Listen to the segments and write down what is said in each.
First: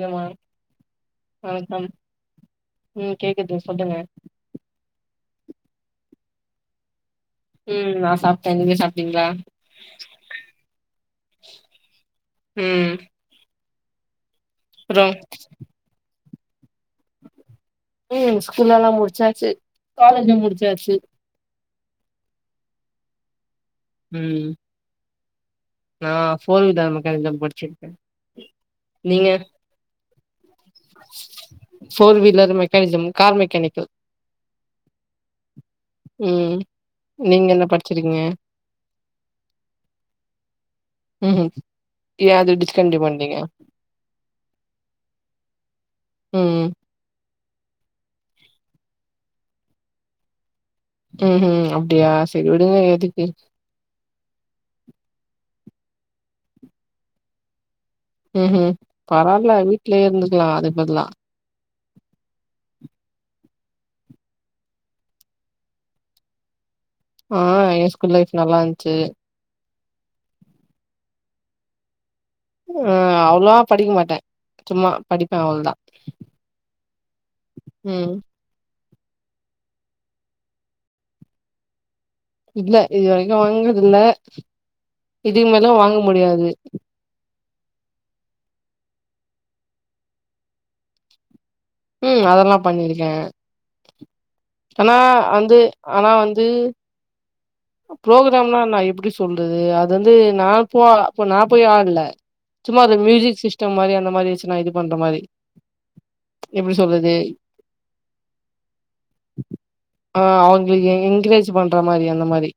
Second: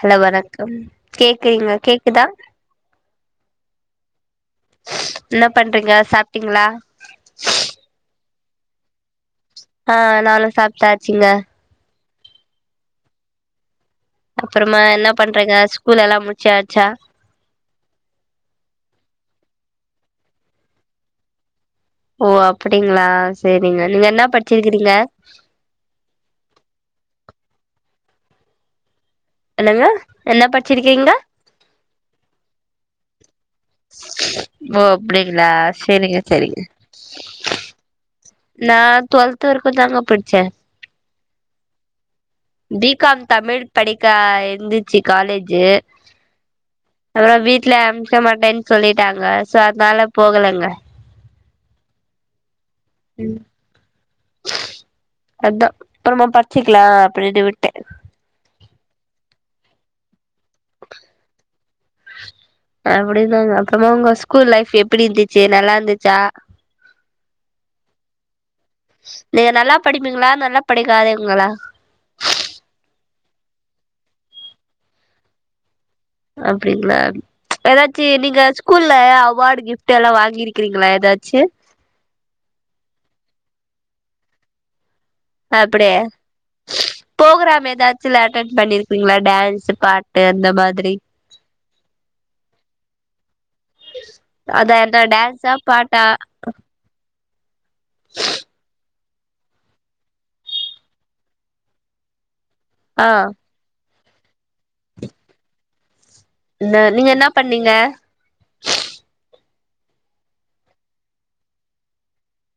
Hello வணக்கம் கேக்குறீங்க வணக்கம் கேக்குதா ம் கேக்குது சொல்லுங்க என்ன பண்றீங்க சாப்டீங்ளா உம் நா சாப் ட நீங்க சாப்ட்டீங்ளா ஆ நானு சாப்டாச்சிங்க உம் அப்பறமா என்ன பண்றிங்க ஸ்கூல் எல்லாமு சாச்சா ம் ஸ்கூல்லல்லா முடிச்சாச்சு காலேஜும் முடிச்சாச்சு ஓ அப்டிங்ளா ஸ் சேரிங்க நீங்க என்னா ம் படிச்சிருக்கிறீங்க நா ஃபோர் வீலர் மெக்கானிக் தா படுச்சிட்க நீங்க என்னங்க என்ன படிச்சிருக்கீங்க ஃபோர் வீலர் மெக்கானிசம் காமிக் ஓ அப்டிங்களா சேரிங்க ம் சேரிங்க, நீங்க என்ன படிச்சிருக்கீங்க நா துவெல்த் வரைக்கும் தாங்க படிச்ச ம்ஹூம் ஏ அது பி டிஸ்கண்டினியூ காம் பண்ட்டீங்க தமிழ் படிக்க இந்துச்சு கா காலேஜு ம்ம் அப்புறோ வீட்ல அமுச்ச மாட்டன்னு சொல்லிட்டாங்க, சோ அதனால போகலங்க. ம்ஹீம் அப்டியா சேரி விடுங்க எதுக்கு ம் அப்பறமா படிச்சிக்கலா அப்படின்டு விட்ட ம்ஹூம் பரவால்ல வீட்லயே இருந்துருக்கலாம் அதுக்கு பதிலா அப்படி தாங்க, அப்பறமா உங்க ஸ்கூல் லைஃப் எப்டி இருந்துச்சு நல்லா இருந்துசா ஆ ஏ ஸ்கூல் லைஃப் நல்லா இருந்துச்சு நீங்க நல்லா படிப்பீங்களா நல்லா படிக்காதவ ங்களா ஆ அவ்ளோவா படிக்க மாட்டே சும்மா படிப்பே அவ்வளதா அப்டிங்களா ஏதாச்சி ம் நீங்க ஸ்கூல்ல அவாடு, கிஃப்ட்லா வாங்கிருக்கிறீங்களா ஏதாச்சி இல்ல, இது வரைக்கு வாங்னதுல்ல இதுக்குமேலு வாங்க முடியாது. எதாச்சு அட்டன் பண்ணிருப்பீங்களா டான்ஸ், பாட்டு அந்த மாதிரி ம் அதெல்லா பண்ணிருக்க அதா ஆனா என்ன டான்ஸா வந்து பாட்டா ஆனா வந்து ப்ரோகராம்னா நா எப்டி சொ சொல்றது அது வந்து நா போ அப்போ நா போய் ஆட்ல. சும்மா அது ஆ மியூசிக் சிஸ்டம் மாரியான மாரி வச் நா இது பண்ற மாரி எப்டி ந நீங்க சொல்றது என்னப்பண்ணீங்க ஆ அவங்கக்கு எங்கரேஜ் பண்ற மாரி அந்த மாரி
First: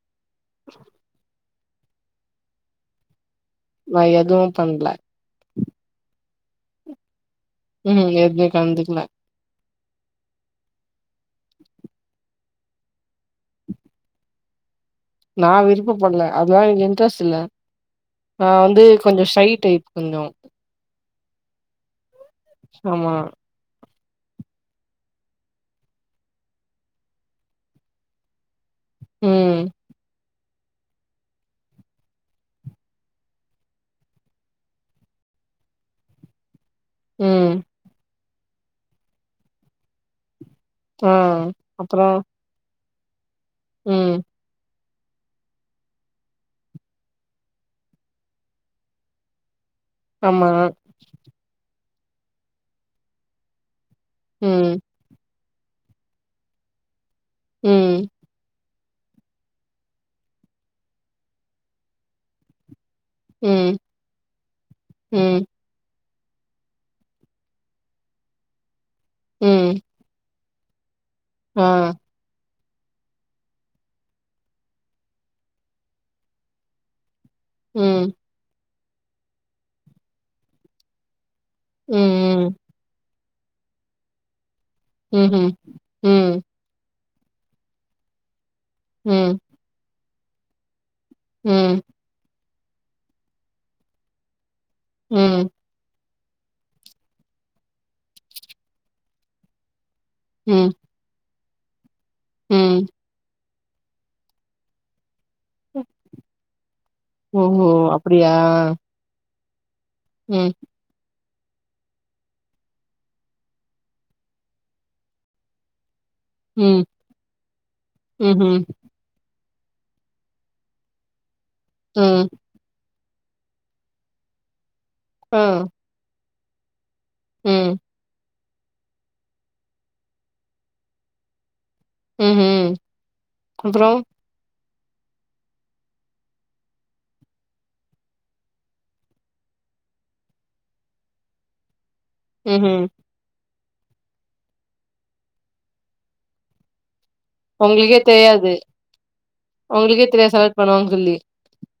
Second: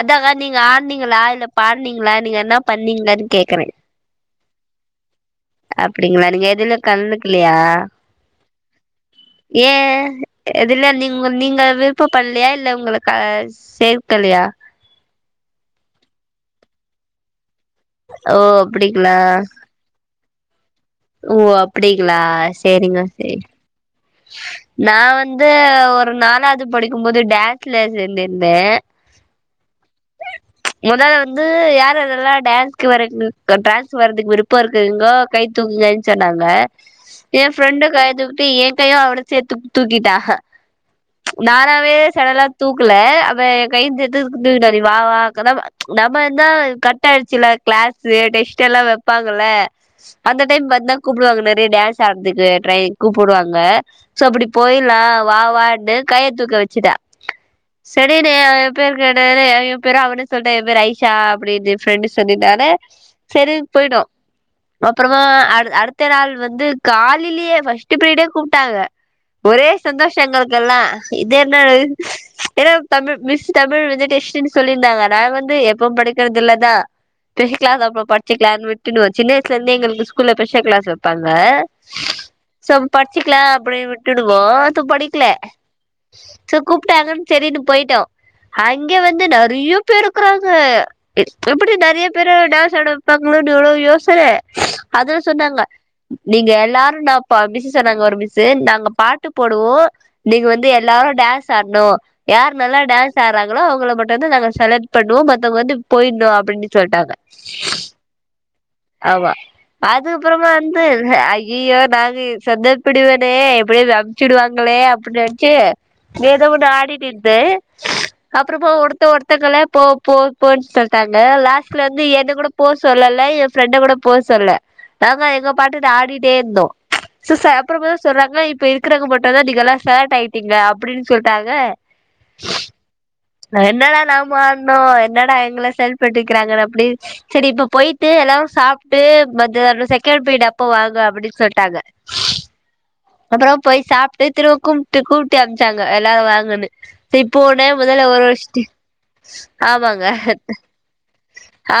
அதாங்க நீங்க ஆட்னீங்களா இல்ல அப்ப ஆட்னீங்கனா நீங்க என்ன பண்ணீங்க நா எதுவு பண்ல அப்டிங்களா நீங்க எதுல கலந்து கில்லயா ம் எதுலயு கலந்துக்கல ஏ எதுல நீங்க நீங்க விருப்ப பட்லயா எ இல்ல உங்களுக்கு அ சேர்க்கல்லையா நா விருப்பப்பட்ல அதுலா எனக்கு இன்ட்ரெஸ்ட் இல்ல ஓ நா வந்து அப்படிங்களா கொஞ்சோ ஷை டைப் கொஞ்சொ ஓ அப்டிகளா சேரிங்க ஆமா சேரி நா வந்து ஒரு நாலாது படிக்கும் போது டேன்ஸ்ல சேந்துருந்தே ஹே மொத வந்து யார்யாரெல்லா டான்ஸ்க்கு வர்றன்னு டான்ஸ்கு வர்றதுக்கு விருப்ப இருக்குங்கோ கை தூக்குங்கன் சொன்னாங்க ஏ ம் ஃரெண்டு கை தூக் டி ஏ கயு அவனு சேத்து தூக்கிட்டா ஹ ஆ நானாவே அப்புறோ செடலா தூக் குல வ ம் கைந்தேந்து தூக்ட் வந் செ வா வா கதா வ நம்ம வந்தா கட் ஆயிடுச்சுல க்ளாஸு டெஷ்டெல்லா வெப்பாங்கல்ல அந்த ஆமா டைம் வந்தா கூப்புடுவாங்க நெறைய டேன்ஸ் சாட்துக்கு ட்ரை கூப்புடுவாங் க சோ அப்புடி ம் போயில்லா வா வான்னு கைய தூக்க வெச்சுட்டா ம் சரி ரே பேரு கேட்டதுல என் பேரு அவனே சொல்ட்டா என் பேர் ஐஷா அப்புடின்னு ஃப்ரெண்ட்டு சொல்லிட்டானே செரின் ம் போயிடோ அப்புறமா ம் அடுத் அடுத் த்த நாள் வந்து காலிலே ஃப்ஸ்ட்டு ப்ரிடே கூப்ட்டாங்க ஒரே ம் சந்தோஷ எங்கள்க் கல்லா இது என்ன ஆ ஏன்னா தமிழ் மிஸ் தமிழ் வந்து டெஷ்ட்டுனு சொல்லியிருந்தாங்க நா வந்து எப்பவு படிக்கிறது இல்லதா ஃபிகி க்ளாஸ் அப்போ ம் படிச்சிக்களான்னு விட் டுனுவோ சின்ன வய்ஸ்லேந்தே எங்ளுக்கு ஸ்கூல்ல ஸ்பெஷ க்ளாஸ் வெப்பாங் வ ம் ம் சம் சிக்லா அப்டினு விட்டுடுவோ து படிக்ல ம்ஹ்ம் ம் சோ கூப்ட்டாங்கன் செரினு போய்ட்டோ அங்கே வந்து ம் நறிய பேரு க்குறாங்க எப்புடி ம் நெறிய பேர டே டேன்ஸாட வெப்பாங்களோனு ஒரே யோசன அது ம் சொன்னாங்க நீங்க எல்லாரு நா பா பிஸி சொன்னாங்க ஒரு மிஸ்சு நாங்க பாட்டு போடுவோ நீங்க வந்து ம் எல்லாரு டேன்ஸ் ஆடனு யார் நல்லா ம் டேன்ஸ் ஆடறாங் களோ அவங்கள மட்டுந்தா நாங்க செலக்ட் பண்ணுவோ மத் தவங்க வந்து போய்ட்ணு அப்படின்னு சொல்ட்டாங்க ஓஹோ அப்டியா அமா அதுக்கப்புறமா ம் வந்து ஐயயோ நாங்க சொதப்பிடுவனே எப்டியோ அனுப்ச்சுடுவாங்களே அப்டி நெனச்சு ஏதோ ஒன்னு ம் ஆடிட்டு இருந்தே ம்ஹ்ம் அப்பறமா ஒருத்த ஒருத் தங்கள போ போ போன்னு சொல்ட்டாங்க லாஸ்ட் லந்து ம் என்ன கூட போ சொல்லல எப் ஃப்ரெண்ட கூட போ சொல்ல நாங்க ஆ எங்க பாட்டுட்ட ஆடிட் டேந்தோ சு ச ம் அப்றமே தா சொல்றாங்க் இப் இப்ப இருக்குறவங்க மட்டுதா நீங்கல்லா செலட் ஆயிட்டீங்க அப்புடின்னு சொல்ட்டாங்க ஹு ஹும் என்னடா நாமோ என்னடா எங்கள செலட் பன்னிட்டுக்கிறாங்கனு அப்புடி சரி இப்ப போய்ட்டு எல்லாரு சாப்ட்டு மத்யானோ செக்கண்ட் பீரியட் அப்ப வாங்க அப்டின் சொல்ட்டாங்க ஹுஹும் அப்பறோ போய் சாப்ட்டு திரும்ப கும்ட்டு கூப்ட்டு அனுப்ச்சாங்க எல்லாரு வாங்கனு சி போன உங்ளுக்கே தெரியாது ஒங்ளுக்கே ஆமாங்க தெரியாது செலக்ட் பண்ணுவாங்கன் சொல்லி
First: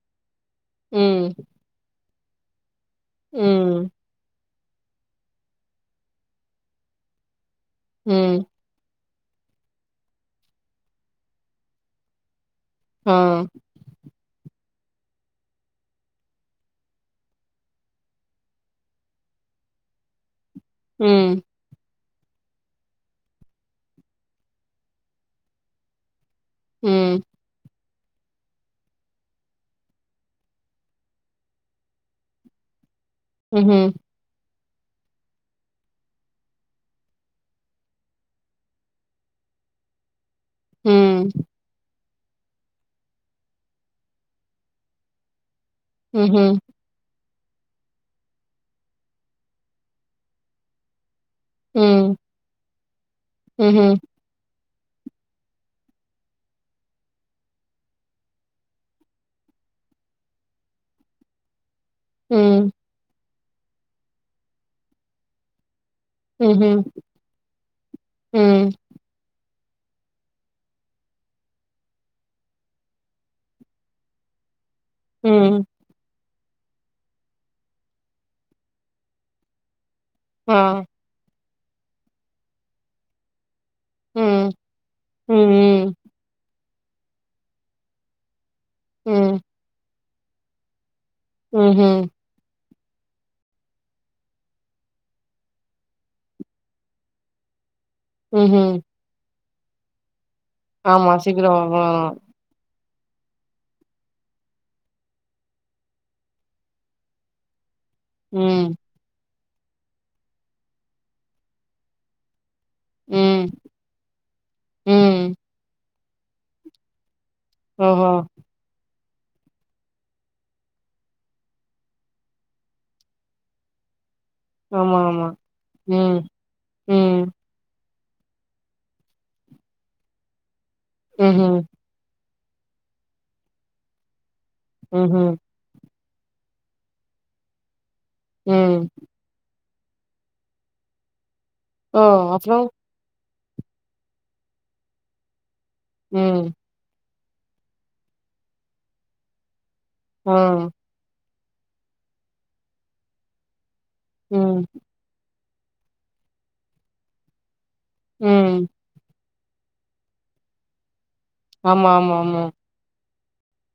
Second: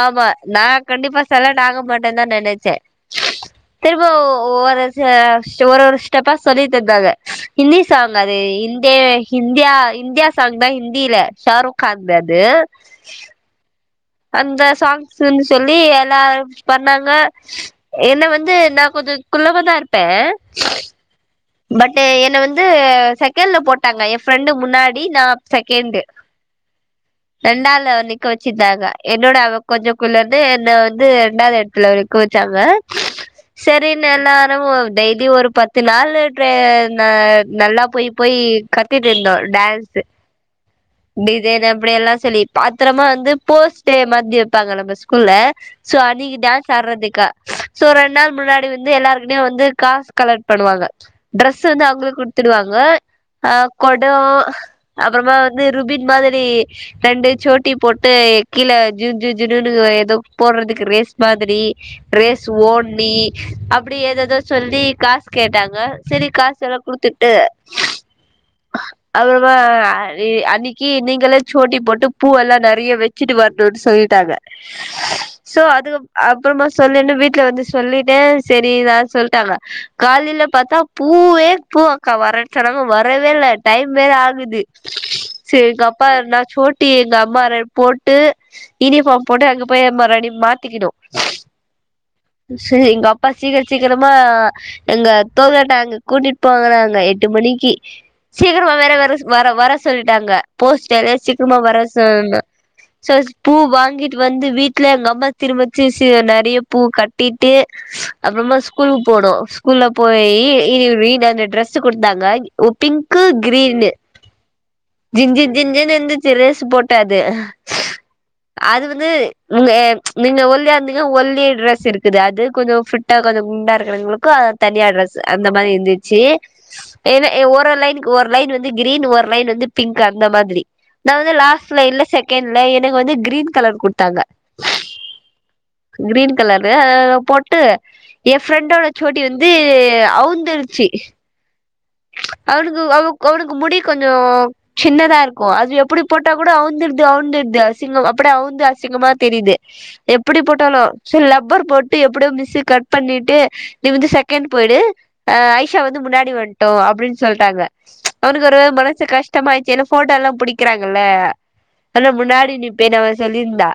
ஆமா நா கண்டிப்பா ம் செலட் ஆக மாட் டதா நெனச்சே ம் திரும்பவு ஒவ்வொரு ச ஒரு ஒரு ஸ்டெப்பா சொல்லித்தந்தாங்க ஹிந்தி சாங் அது ம் இந்தே இன்டியா இன்டியா சாங்தா ஹிந்தில ஷாருக்கான்து அது ஆ அந்த சாங்ஸ்ன்னு சொல்லி எல்லாரு பண்ணாங்க என்ன வந்து நா கொஞ்ச குள்ளமாதா இருப்பே ம் பட் என்ன வந்து செகண்ட்ல போட்டாங்க எ ஃப்ரெண்டு முன்னாடி நா செகெண்டு ம் ரெண்டா ல நிக்க வெச்சுட்டாங்க என்னோட அவ கொஞ்ச குள்ளன்னு என்ன வந்து ரெண்டாவது எடத்துல நிக்க வெச்சாங்க ம்ஹ்ம் செரினு நா னு டெய்லி ஒரு பத்து நாளு ந நல்லா போய் போய் கத்துட்ருந்தோ டான்ஸு ம் டிசைன் அப்டி எல்லா சொல்லி பாத்திரமா வந்து போஸ்ட்டே மாரி வெப்பாங்க நம்ம ஸ்கூல்ல சோ அன்னிக்கு ம்ஹ்ம் டான்ஸ் ஆடறதுக்கு சோ ரெண்டு நாள் முன்னாடி வந்து எல்லாருக்கிட்டயு வந்து காசு கலெக்ட் பண்ணுவாங்க ட்ரெஸ் வந்து அவுங்களே குடுத்துடுவாங்க அ கொட அப்பறமா வந் து ருபின் மாதிரி ரெண்டு சோட்டி போட்டு கீழ ஜூ ஜூ ஜூனுன்னு ஏதோ போட்றதுக்கு ரேஸ் மாதிரி ரேஸ் ஓட்னி அப்டி ஏதேதோ சொல்லி காசு கேட்டாங்க செரி காசு எல்லா குடுத்துட்டு அப்பற இப்ப ஆ தி அன்னிக்கி நீங்களே சோட்டி போட்டு பூ எல்லா நெறைய வச்சிட்டு வரணுன்னு சொல்லிட்டாங்க சோ அதுக்கப் அப் பறமா சொல்லுன்னு வீட்ல வந்து சொல்லிட்டே செரி இதாது சொல்ட்டாங்க காலேல பாத்தா பூவே பூ அக்கா வர்றேன் சொன்னவங்க வரவே இல்ல டைம் வேற ஆகுது செரிங்க்கப்பா எதனா சோட்டி எங்க அம்மா ரெண்டு போட்டு யூனிஃபார்ம் போட்டு அங்க போய் எம்மாரெட் நீ மாத்திகிடு ம் ம் செரி எங்க அப்பா சீக்கிர சீக்கிரமா எங்க தோங்கட்டா அங்க கூட்டிட்டு போவாங்கனாங்க எட்டு மணிக்கு சீக்கிரமா வேற வர வர வர சொல்ட்டாங்க போஸ்ட் ஆமா. எதா சீக்கிரம் சீக்ரமா வர வரும். சொல்னு சோ பூ வாங்கிட்டு வந்து வீட்ல எங்க அம்மா திரும்பச்சு நெறைய பூ கட்டிட்டு அப்பறமா ம். ஸ்கூலுக்கு போனோ குள்ள போய் இ ரீடானந்த டிரெஸு குடுத்தாங்க பிங்கு ம். கிரீனு ம். ஜின் ஜின் ஜின் னு இருந்துச்சு ரேசு போட்ட அது ஓஹோ து நீங்க ஒல்லியா இருந்திங்கா ஒல்லி ட்ரெஸ் இருக்குது அது கொஞ்ச ஃபிட்டா கொஞ்ச குண்டா இருக்றவங்ளுக் கு தனியா ஆமா, ட்ரஸ் ஆமா. அந்த மாரி ம். இருந்துச்சு ம். என ஒரு ஒரு லைனுக் கு ஒரு லைனு வந்து கிரீன் ஒரு லைன் வந்து பிங்க் அந்த மாதிரி நா வந்து ம்ஹ்ம். லாஸ்ட் லைன்ல செக கேன்ல எனுக் வந்து கிரீன் கலர் குட்த்தாங்க ம் ஹும் கிரீன் கலரு அஅ போட்டு ஏ ம். ஃப்ரெண்டோட சோட்டி வந்து அவுன்ந்துருச்சு ஒ அப்றோ கோவ்ளுக்கு முடி கொஞ்சோ சின்னதா இருக்கு அது எப்புடி போட்டா ம். கூட அவுந்து அவுந்துட்து அசிங்கம் அப்படே அவவுந்து அசிங்கமா தெரியுது ஆ. எப்புடி போட்டாலு சோ லெப் பர் போட்டு எப்புடியோ மிஸ்ஸு கட் பண்ணிட்டு நீ வந்து செக்கேண் ம். போயிடு அ ஐஷா வந்து முன்னாடி வாண் டோ அப்புடின் சொல்ட்டாங்க அவ்னக்கு ம். ஒரு மனசு கஷ் டமாய்ச்சி ஏனா போட்டோலா புடிக்கிறாங்கல்ல ஆமா, அன்னா ஆமா, ஆமா. முன்னாடி நிப்பேன் அவ சொல்லிருந்தா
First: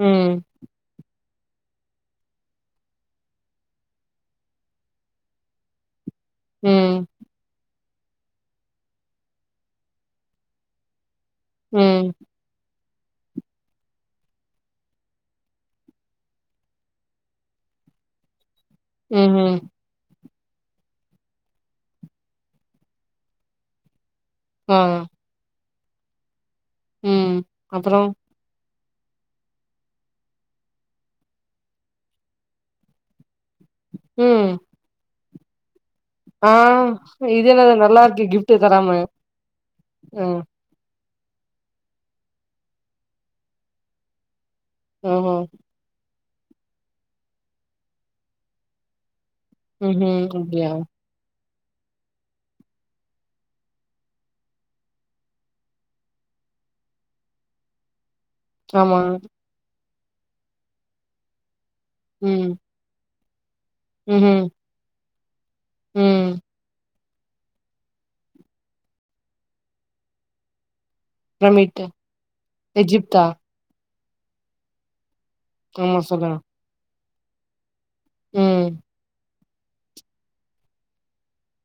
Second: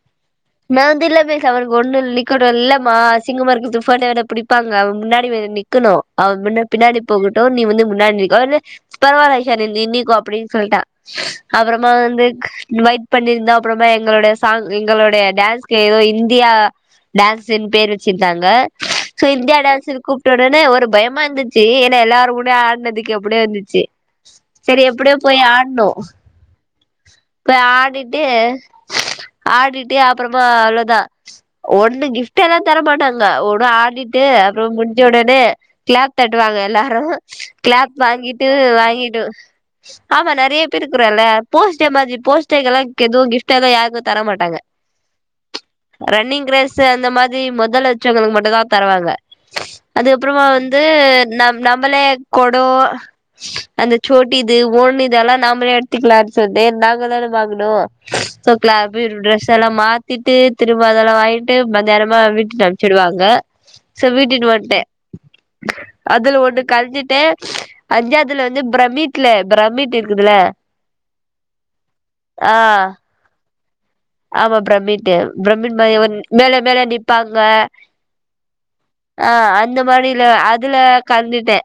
ம். நா வந்து இல்ல அவனுக்கு ஒண்ணு நிக்கணு இல்லமா அசிங்கமாருக்கு துப்பட்டா பிடிப்பாங்க அவ முன்னாடி போய் நா நிக்கணு அவ முன் ம். பின்னாடி போகட்டு நீ வந்து முன்னாடி நின்னுக்கோ இல்ல பரவால நிஷா நீ நின்னுக்கோ அப்டின்னு சொல்ட்ட அப்பறமா ம். வந்து மைக் பண்ணிருந்தா அப்பறமா எங்கோளுடய சாங் எங்களுடய டான்ஸ்க்கு ஏதோ இந்தியா டான்ஸுன் பேர் வெச்சிருந்தாங்க சோ ம்ஹ்ம். இந்தியா டான்ஸுன் கூப் டொடனே ஒரு பயமா இருந்து ச்சு ஏனா எல்லாரு முன்ன ஆடுனதுக்கு எப்டியோ இருந்துச்சு ஆ. செரி எப்படியோ போய் ஆடுணோ ம். க அப்புறம்? ஆடிட்டு ஆடிட்டு அப்பறமா அவ்ளோதா ஒண்ணு கிஃப்ட்எல்லா தரமாட்டாங்க ஒ ஆடிட்டு ம். அப்புற முடிஞ்சொடனே க்ளாப் ஆ! தட்டுவாங்க எல்லாரு இது என்னது கிளாப் நல்லா இருக்கு வாங்கிட்டு கிஃப்ட் தராம. வாங்கிட்டு ஆ ஆமா நெறைய பேருக் குறல்ல போஸ்டே மாத்ரி போஸ்டேக்எல்லா எதுவு கிப்ட் எது யார்க்கு தரமாட்டாங்க ஹோஹோ ரன்னிங் ரேஸு அந்த மாத்ரி மொதல்ல வச்சவங்களுக்கு மட்டு தா தருவாங்க ஹுஹு அதுக்கப்புறமா குடுக்லியா வந்து நம் நம்பளே குடோ அந்த சோட்டிது ஓன்னிது எல்லா நாம்மளே எடுத்துக்லா சொல்தே நாங்க தானே வாங்குணு சோ க்ளா ஆமா பி த்ரெஸ் எல்லா மாத் திட்டு திரும்ப அதலா வாங்கிட்டு நேரமா ம் வீட்டுட்டு அம்ச்சிடுவாங்க சோ ம்ஹூம் வீட்டுனு வன்ட்டே ம் அதுல ஒன்னு கல்ஞ்சிட் அஞ்சாவ்துல வந்து ப்ரமிட்ல ப்ரமிட் இருக்குதுல ப்ரமிட்டு ஆ எஜிப்தா ஆமா ப்ரமித் ப்ரமிட் ஆமா மாரிய வ சொல்லுங்க மே மேல நிப் ப்பாங்க ம் ஆ, அந்த மாரில அதுல கலந்துட்டே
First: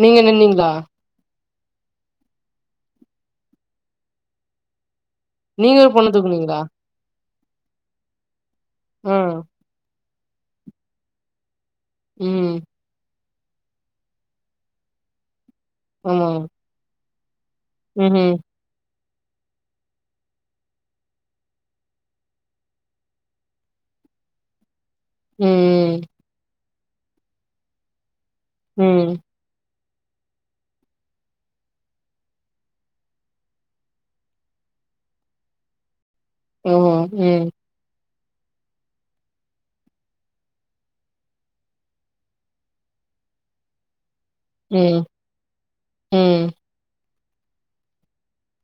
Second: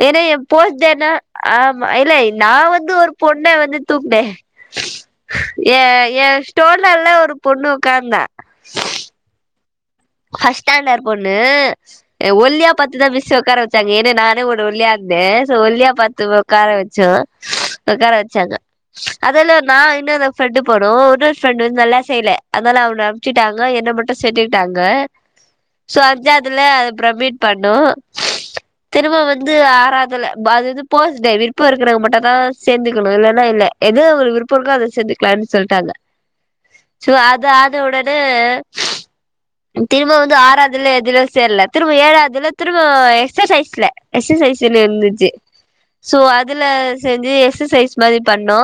வேற நீங்க எ நின்னீங்களா போஸ்டேனா ஆமா இல்ல நா வந்து ஒரு பொண்ண வந்து தூக்குனே நீங்க ஏ ஒரு பொண்ண ஏ தூக்குனீங்களா ஸ்டோர்ல உள்ள ஒரு பொண்ணு உக்காந்தா ம் ஃபஸ்ட் ஸ்டாண்டடு பொண்ணு ஏ ம் ஒல்லியா பாத்துதா மிஸ் ஒக்கார வச்சாங்க ஏன்னா நானு ஒரு ஒல்லியா இருந்த கொஞ்சோ ஒல்லியா ஆமா பாத்து ஒக்காரவச்சோ ஒக்கார ம்ஹூம் வச்சாங்க அதால்ல நா இன்னோரு ஃப்ரெண்டு போனோ இன்னொரு ஃப்ரெண்ட் வந்து நல்லா செய்யல அதனால அவள அம்ச்சிட்டாங்க என்ன மட்டு சேத்துக்கிட்டாங் க சோ ம் அஞ்சாதுல ப்ரமீட் பண்ணோ ம் திரும்ப வந்து ஆற தல அது வந்து போஸ்டே விருப்பவ இருக்குறங் மட்டுந்தா சேந்துக்கணு இல்லேன்னா இல்லே எது அவ்ங்ளு விருப்பொ இருக்கோ அத சேந்துக்கலான் சொல்ட்டாங்க ஓஹோ சோ அத ம் அதோட ஆ திரும்ப வந்து ஆறாதுல எதுலோ சேர்ல திரும்ப ஏழாதுல திரும்ப எக்ஸசைஸ்ல எக்ஸசைஸ்ல ம் இருந்துச்சு சோ ம் அதுல செஞ்சு எக்ஸசைஸ் மாரி பண்ணோ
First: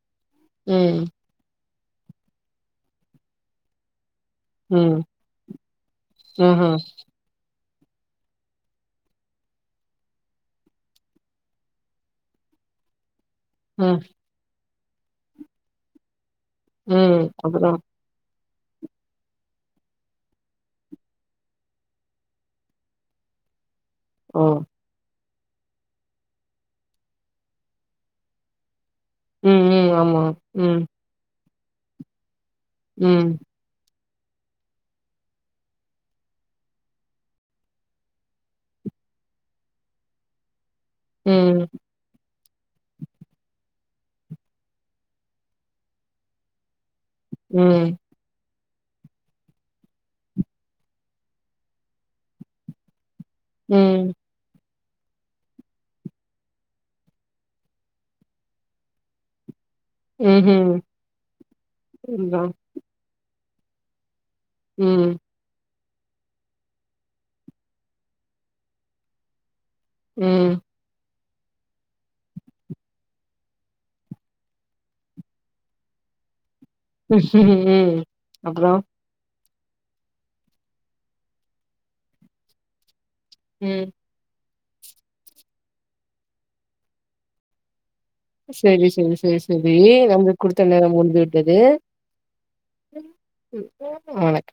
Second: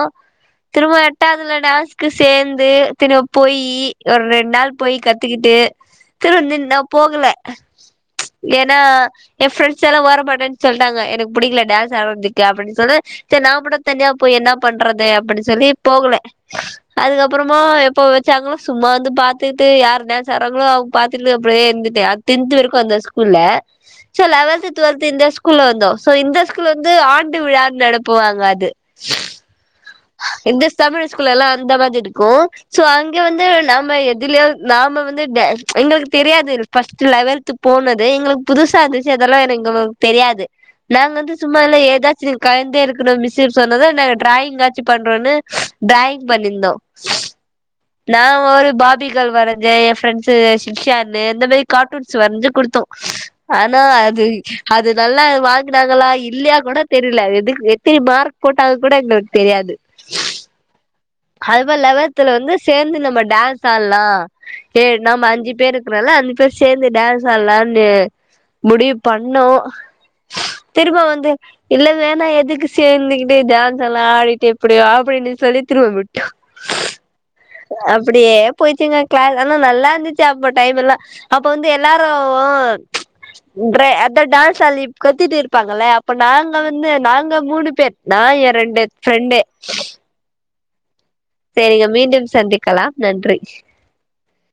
திரும்ப ம் எட்டாவ்துல டான்ஸ் க்கு சேந்து தினொ போயி ஒரு ரெண் நாள் போய் ம் கத்துக்கிட்டு திரும் ஆஹா நின் நா போகல ஏனா ஏ ஃப்ரெண்ட்ஸ் எல்லா வர மாட்டேன் சொல்ட்டாங்க எனக்கு புடிக்ல டான்ஸ் ஆட்ரத்துக்கு அப்டின் சொன்ன செரி நா மட்டு ம் தனியா போய் என்னாப் பண்றது அப்டி சொல்லி போகல ம் அதுக்கப்பறமா அப்றோ எப்போ சாங்களோ சும்மா வந்து பாத்துட்டு யார் டான்ஸ் ஆடு றாங்ளோ அவுங்க பாத்துட்டு அப்டியே இருந்துட்டே டென்த்து வரிக்கு அந்த ஸ்கூல்ல சோ ஓ லெவல்த்து டுவெல்த்து இந்த ஸ்கூ ல்ல வந்தோ சோ இந்த ஸ்கூல் வந்து ஆண்டு விழான் நடத்துவாங்க அது ம் ம் ஆமா இந்தஸ் ம் தமிழ் ஸ்கூல்ல எல்லா இந்த மாதிரி இருக்கு சோ அங்க ம் வந்து நம்ம எ இதுலயு நாம வந்து டே எங்களுக்கு தெரியாது ஃபர்ஸ்ட்டு லெவல்த் போனது எங்களுக்கு புதுசா இருந்துச்சு அதெல்லா என எங்ளுக்கு தெரியாது நாங்க வந்து ம் சும்மால ஏதாச்சு கலந்தே இருக்குனு மிஸ்ஸு சொ ன்னது நாங்க டிராயிங் ஆ சி பண்றோனு டிராயிங் பண்ணீந்தோ ம் நா ஒரு பார்பி கேர்ள் வரெஞ்சே எ ஃப்ரெண்ட்ஸ்சு சிக்ஷானு இந்த மேரி கார்ட்டூன்ஸ் வரிஞ்சு குடுத்தோ ஆனா ம் அது அது நல்லா வாங்குனாங்களா இல்லையா கூட தெரில எதுக் எத்தின மார்க் போட்டாங்க கூட எங்களுக்கு தெரியாது ம் ம் அது மாரி லெவல்த்துல வந்து சேந்து நம்ம டான்ஸ் சால்லா ஏ ம் நம்ம அஞ்சு பேரு அதனால அஞ்சு பேர் சேந்து டான்ஸ் ஆட்லானு முடிவு பண்ணோ ம் திரும்ப வந்து இல்ல வேணா எதுக்கு சேந்துக்கிட்டு டான்ஸ் எல்லா ஆடிட்டு எப்டியோ அப்படின்னு சொல்லி திரும்ப விட்டோ ம். அப்படியே அப்புறம்? போய்ச்சுங்க க்ளா ஆனா நல்லா இருந்துச்சு அப்போ டைம் எல்லா அப்ப வந்து எல்லாரு ட்ரே ம். அதா டான் சொல்லி குத்திட்டு இருப்பாங்கல்ல அப்ப நாங்க வந்து நாங்க மூணு பேர் நா என் ரெண்டு சரி, சரி, ஃப்ரண்டு சரி, சரி. நம்மளுக்கு குடுத்த [unintelligible] செரிங்க மீண்டும் சந்திக்கலா நன்றி ம். வணக்கம்.